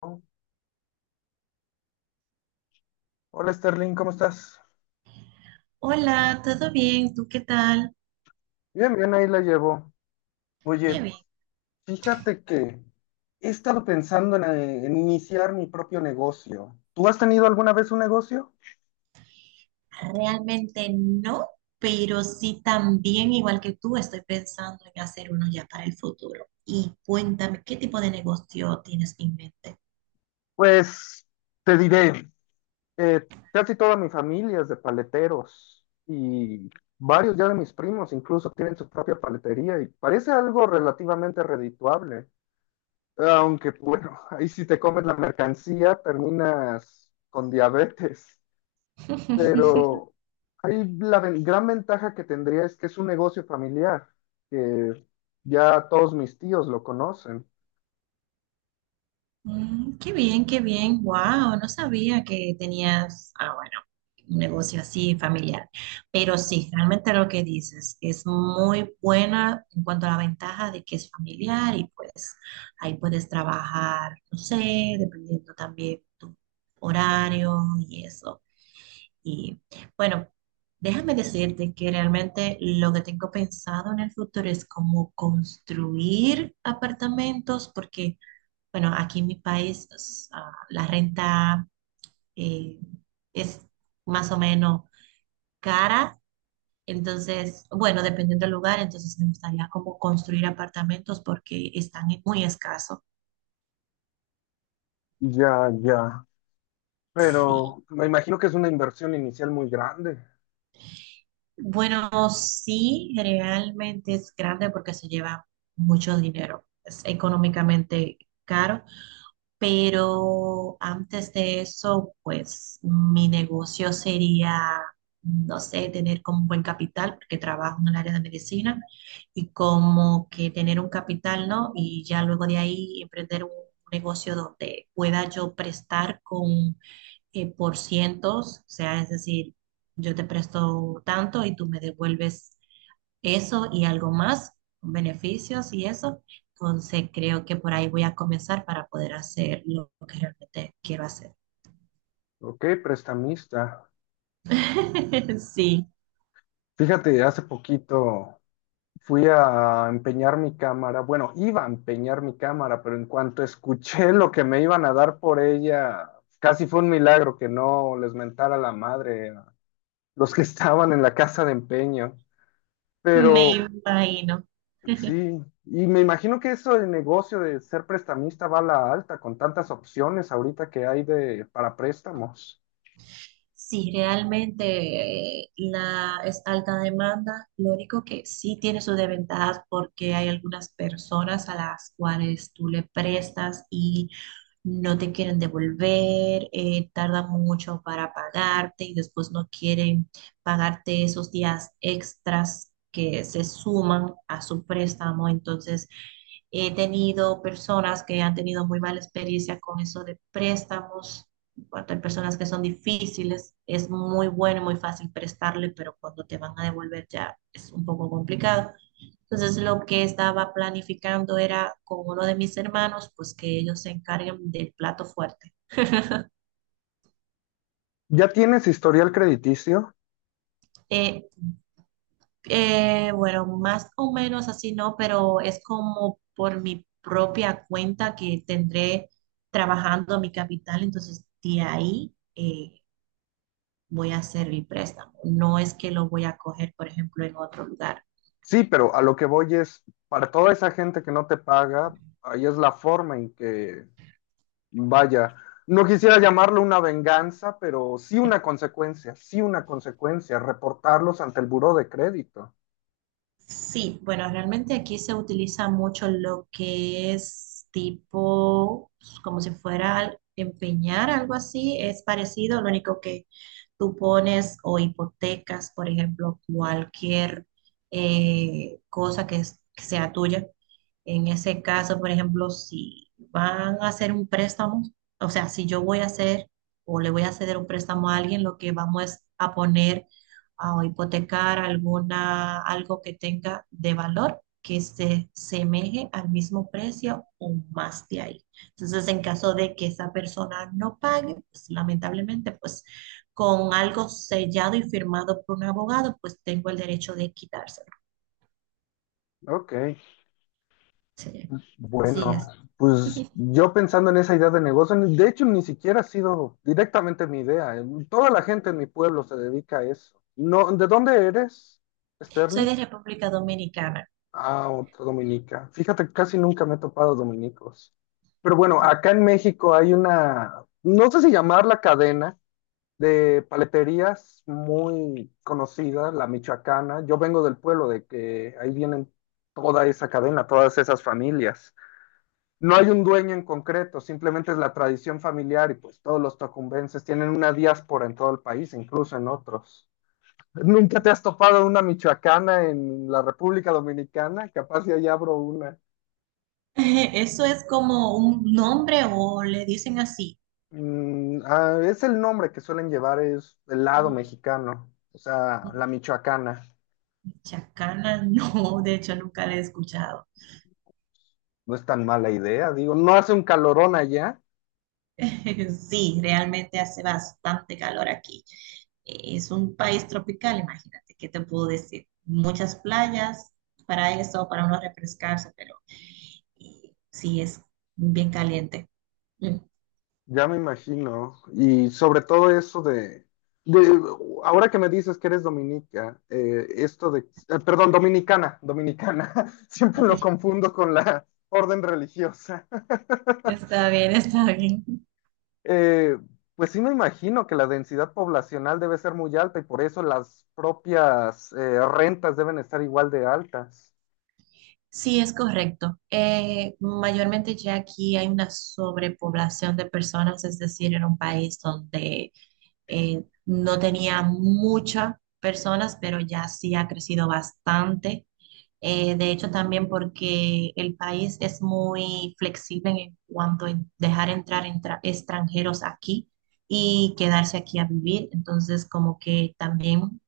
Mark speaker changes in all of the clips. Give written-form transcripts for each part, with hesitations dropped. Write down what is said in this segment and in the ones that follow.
Speaker 1: Hola Sterling, ¿cómo estás?
Speaker 2: Hola, ¿todo bien? ¿Tú qué tal?
Speaker 1: Bien, bien, ahí la llevo.
Speaker 2: Qué
Speaker 1: Oye,
Speaker 2: bien.
Speaker 1: fíjate que he estado pensando en iniciar mi propio negocio. ¿Tú has tenido alguna vez un negocio?
Speaker 2: Realmente no, pero sí también, igual que tú, estoy pensando en hacer uno ya para el futuro. Y cuéntame, ¿qué tipo de negocio tienes en mente?
Speaker 1: Pues te diré, casi toda mi familia es de paleteros y varios ya de mis primos incluso tienen su propia paletería y parece algo relativamente redituable. Aunque bueno, ahí si te comes la mercancía terminas con diabetes. Pero ahí gran ventaja que tendría es que es un negocio familiar, que ya todos mis tíos lo conocen.
Speaker 2: Mm, qué bien, qué bien. Wow, no sabía que tenías, bueno, un negocio así familiar. Pero sí, realmente lo que dices es muy buena en cuanto a la ventaja de que es familiar y pues ahí puedes trabajar, no sé, dependiendo también tu horario y eso. Y bueno, déjame decirte que realmente lo que tengo pensado en el futuro es cómo construir apartamentos porque bueno, aquí en mi país la renta eh, es más o menos cara, entonces, bueno, dependiendo del lugar, entonces me gustaría como construir apartamentos porque muy escasos.
Speaker 1: Ya, ya. Pero
Speaker 2: Sí.
Speaker 1: me imagino que es una inversión inicial muy grande.
Speaker 2: Bueno, sí, realmente es grande porque se lleva mucho dinero. Es económicamente caro. Pero antes de eso, pues mi negocio sería, no sé, tener como un buen capital, porque trabajo en el área de medicina, y como que tener un capital, ¿no? Y ya luego de ahí emprender un negocio donde pueda yo prestar con por cientos, o sea, es decir, yo te presto tanto y tú me devuelves eso y algo más, beneficios y eso. Entonces creo que por ahí voy a comenzar para poder hacer lo que realmente quiero hacer.
Speaker 1: Ok, prestamista.
Speaker 2: Sí,
Speaker 1: Fíjate, hace poquito fui a empeñar mi cámara. Bueno, iba a empeñar mi cámara, pero en cuanto escuché lo que me iban a dar por ella, casi fue un milagro que no les mentara la madre a los que estaban en la casa de empeño.
Speaker 2: me
Speaker 1: Pero
Speaker 2: imagino.
Speaker 1: sí, y me imagino que eso del negocio de ser prestamista va a la alta con tantas opciones ahorita que hay de para préstamos.
Speaker 2: Sí, realmente es alta demanda, lo único que sí tiene sus desventajas porque hay algunas personas a las cuales tú le prestas y no te quieren devolver, tardan mucho para pagarte y después no quieren pagarte esos días extras que se suman a su préstamo. Entonces, he tenido personas que han tenido muy mala experiencia con eso de préstamos. En cuanto hay personas que son difíciles, muy fácil prestarle, pero cuando te van a devolver ya es un poco complicado. Entonces lo que estaba planificando era con uno de mis hermanos, pues que ellos se encarguen del plato fuerte.
Speaker 1: ¿Ya tienes historial crediticio?
Speaker 2: Eh, bueno, más o menos así no, pero es como por mi propia cuenta que tendré trabajando mi capital, entonces de ahí voy a hacer mi préstamo. No es que lo voy a coger, por ejemplo, en otro lugar.
Speaker 1: Sí, pero a lo que voy es, para toda esa gente que no te paga, ahí es la forma en que, vaya, no quisiera llamarlo una venganza, pero sí una consecuencia, reportarlos ante el buró de crédito.
Speaker 2: Sí, bueno, realmente aquí se utiliza mucho lo que es tipo, como si fuera empeñar, algo así, es parecido, lo único que tú pones o hipotecas, por ejemplo, cualquier cosa que sea tuya. En ese caso, por ejemplo, si van a hacer un préstamo, o sea, si yo voy a hacer o le voy a ceder un préstamo a alguien, lo que vamos es a poner o hipotecar algo que tenga de valor que se semeje al mismo precio o más de ahí. Entonces, en caso de que esa persona no pague, pues lamentablemente, pues con algo sellado y firmado por un abogado, pues tengo el derecho de quitárselo.
Speaker 1: Ok.
Speaker 2: Sí, así
Speaker 1: Bueno,
Speaker 2: es.
Speaker 1: pues yo pensando en esa idea de negocio, de hecho ni siquiera ha sido directamente mi idea. Toda la gente en mi pueblo se dedica a eso. No, ¿de dónde eres,
Speaker 2: Soy
Speaker 1: Sterling?
Speaker 2: de República Dominicana.
Speaker 1: Ah, otra dominica. Fíjate, casi nunca me he topado dominicos. Pero bueno, acá en México hay una, no sé si llamarla cadena de paleterías muy conocida, la michoacana. Yo vengo del pueblo de que ahí vienen toda esa cadena, todas esas familias, no hay un dueño en concreto, simplemente es la tradición familiar y pues todos los tocumbenses tienen una diáspora en todo el país, incluso en otros. ¿Nunca te has topado una michoacana en la República Dominicana? Capaz ya allá abro una.
Speaker 2: Eso es como un nombre o le dicen así.
Speaker 1: Mm, ah, es el nombre que suelen llevar, es el lado mexicano, o sea, la michoacana.
Speaker 2: Chacana, no, de hecho nunca la he escuchado.
Speaker 1: No es tan mala idea, digo, no hace un calorón allá.
Speaker 2: Sí, realmente hace bastante calor aquí. Es un país tropical, imagínate, ¿qué te puedo decir? Muchas playas para eso, para uno refrescarse, pero y sí es bien caliente. Mm.
Speaker 1: Ya me imagino. Y sobre todo eso de, de- ahora que me dices que eres dominica, esto de, perdón, dominicana, dominicana, siempre lo confundo con la orden religiosa.
Speaker 2: Está bien, está bien.
Speaker 1: Eh, pues sí me imagino que la densidad poblacional debe ser muy alta y por eso las propias rentas deben estar igual de altas.
Speaker 2: Sí, es correcto. Mayormente ya aquí hay una sobrepoblación de personas, es decir, era un país donde no tenía muchas personas, pero ya sí ha crecido bastante. De hecho, también porque el país es muy flexible en cuanto a dejar extranjeros aquí y quedarse aquí a vivir. Entonces, como que también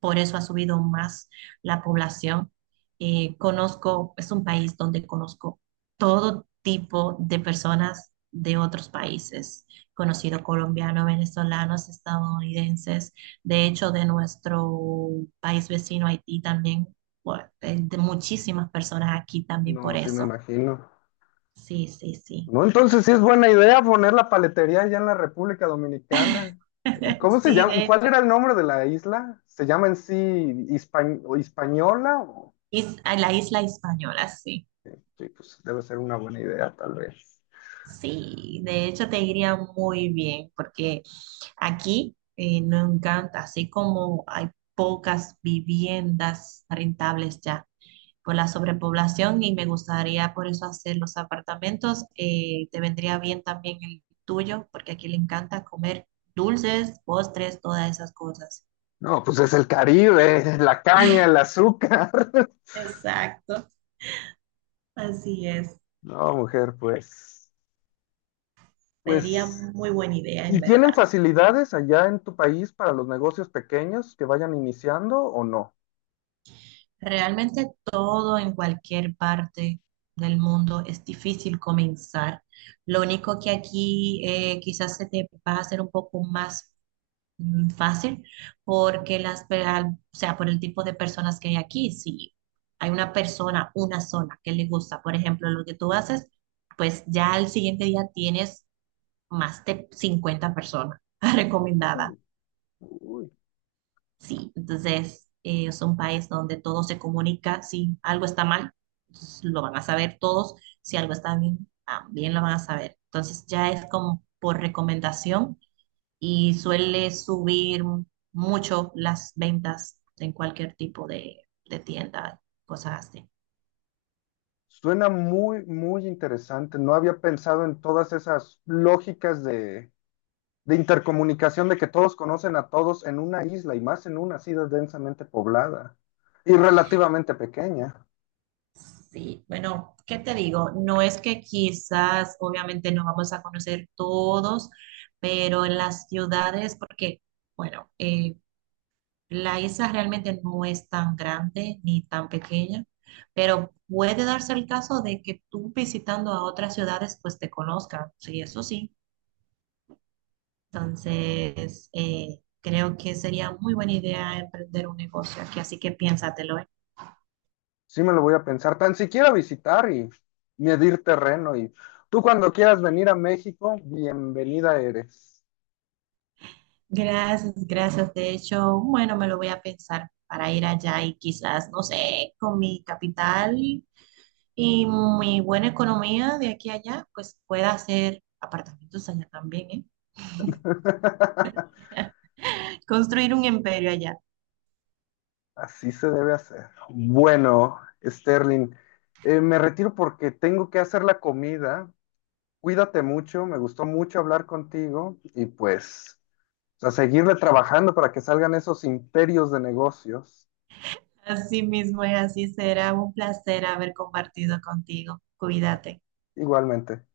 Speaker 2: por eso ha subido más la población. Es un país donde conozco todo tipo de personas de otros países, conocido colombianos, venezolanos, estadounidenses, de hecho de nuestro país vecino Haití también, bueno, de muchísimas personas aquí también por
Speaker 1: No, sí me
Speaker 2: eso.
Speaker 1: imagino.
Speaker 2: Sí, sí, sí.
Speaker 1: No, entonces sí es buena idea poner la paletería allá en la República Dominicana. ¿Y cómo se
Speaker 2: Sí,
Speaker 1: llama?
Speaker 2: de
Speaker 1: ¿Cuál
Speaker 2: hecho.
Speaker 1: era el nombre de la isla? ¿Se llama en sí Hispa- o Hispaniola? O-
Speaker 2: A la isla española, sí.
Speaker 1: sí, pues debe ser una buena idea, tal vez.
Speaker 2: Sí, de hecho te iría muy bien, porque aquí no encanta, así como hay pocas viviendas rentables ya por la sobrepoblación y me gustaría por eso hacer los apartamentos, te vendría bien también el tuyo, porque aquí le encanta comer dulces, postres, todas esas cosas.
Speaker 1: No, pues es el Caribe, la caña, el azúcar.
Speaker 2: Exacto, así es.
Speaker 1: No, mujer, pues,
Speaker 2: Sería
Speaker 1: pues,
Speaker 2: muy buena idea, en
Speaker 1: ¿y tienen
Speaker 2: verdad.
Speaker 1: facilidades allá en tu país para los negocios pequeños que vayan iniciando o no?
Speaker 2: Realmente todo en cualquier parte del mundo es difícil comenzar. Lo único que aquí quizás se te va a hacer un poco más mm, fácil porque o sea, por el tipo de personas que hay aquí, si hay una persona, una zona que le gusta, por ejemplo, lo que tú haces, pues ya al siguiente día tienes más de 50 personas recomendadas.
Speaker 1: Uy, uy.
Speaker 2: Sí, entonces es un país donde todo se comunica. Si algo está mal, entonces lo van a saber todos. Si algo está bien, también lo van a saber. Entonces ya es como por recomendación y suele subir mucho las ventas en cualquier tipo de tienda, cosas así.
Speaker 1: Suena muy, muy interesante. No había pensado en todas esas lógicas de intercomunicación, de que todos conocen a todos en una isla y más en una así densamente poblada y relativamente pequeña.
Speaker 2: Sí, bueno, ¿qué te digo? No es que quizás, obviamente, no vamos a conocer todos, pero en las ciudades, porque, bueno, la isla realmente no es tan grande ni tan pequeña, pero puede darse el caso de que tú visitando a otras ciudades pues te conozcan, sí, eso sí. Entonces, creo que sería muy buena idea emprender un negocio aquí, así que piénsatelo, ¿eh?
Speaker 1: Sí me lo voy a pensar, tan siquiera visitar y medir terreno. Y tú cuando quieras venir a México, bienvenida eres.
Speaker 2: Gracias, gracias. De hecho, bueno, me lo voy a pensar para ir allá y quizás, no sé, con mi capital y mi buena economía de aquí a allá, pues pueda hacer apartamentos allá también, ¿eh? Construir un imperio allá.
Speaker 1: Así se debe hacer. Bueno, Sterling, me retiro porque tengo que hacer la comida. Cuídate mucho, me gustó mucho hablar contigo y pues a seguirle trabajando para que salgan esos imperios de negocios
Speaker 2: Así mismo es, así será un placer haber compartido contigo. Cuídate.
Speaker 1: igualmente.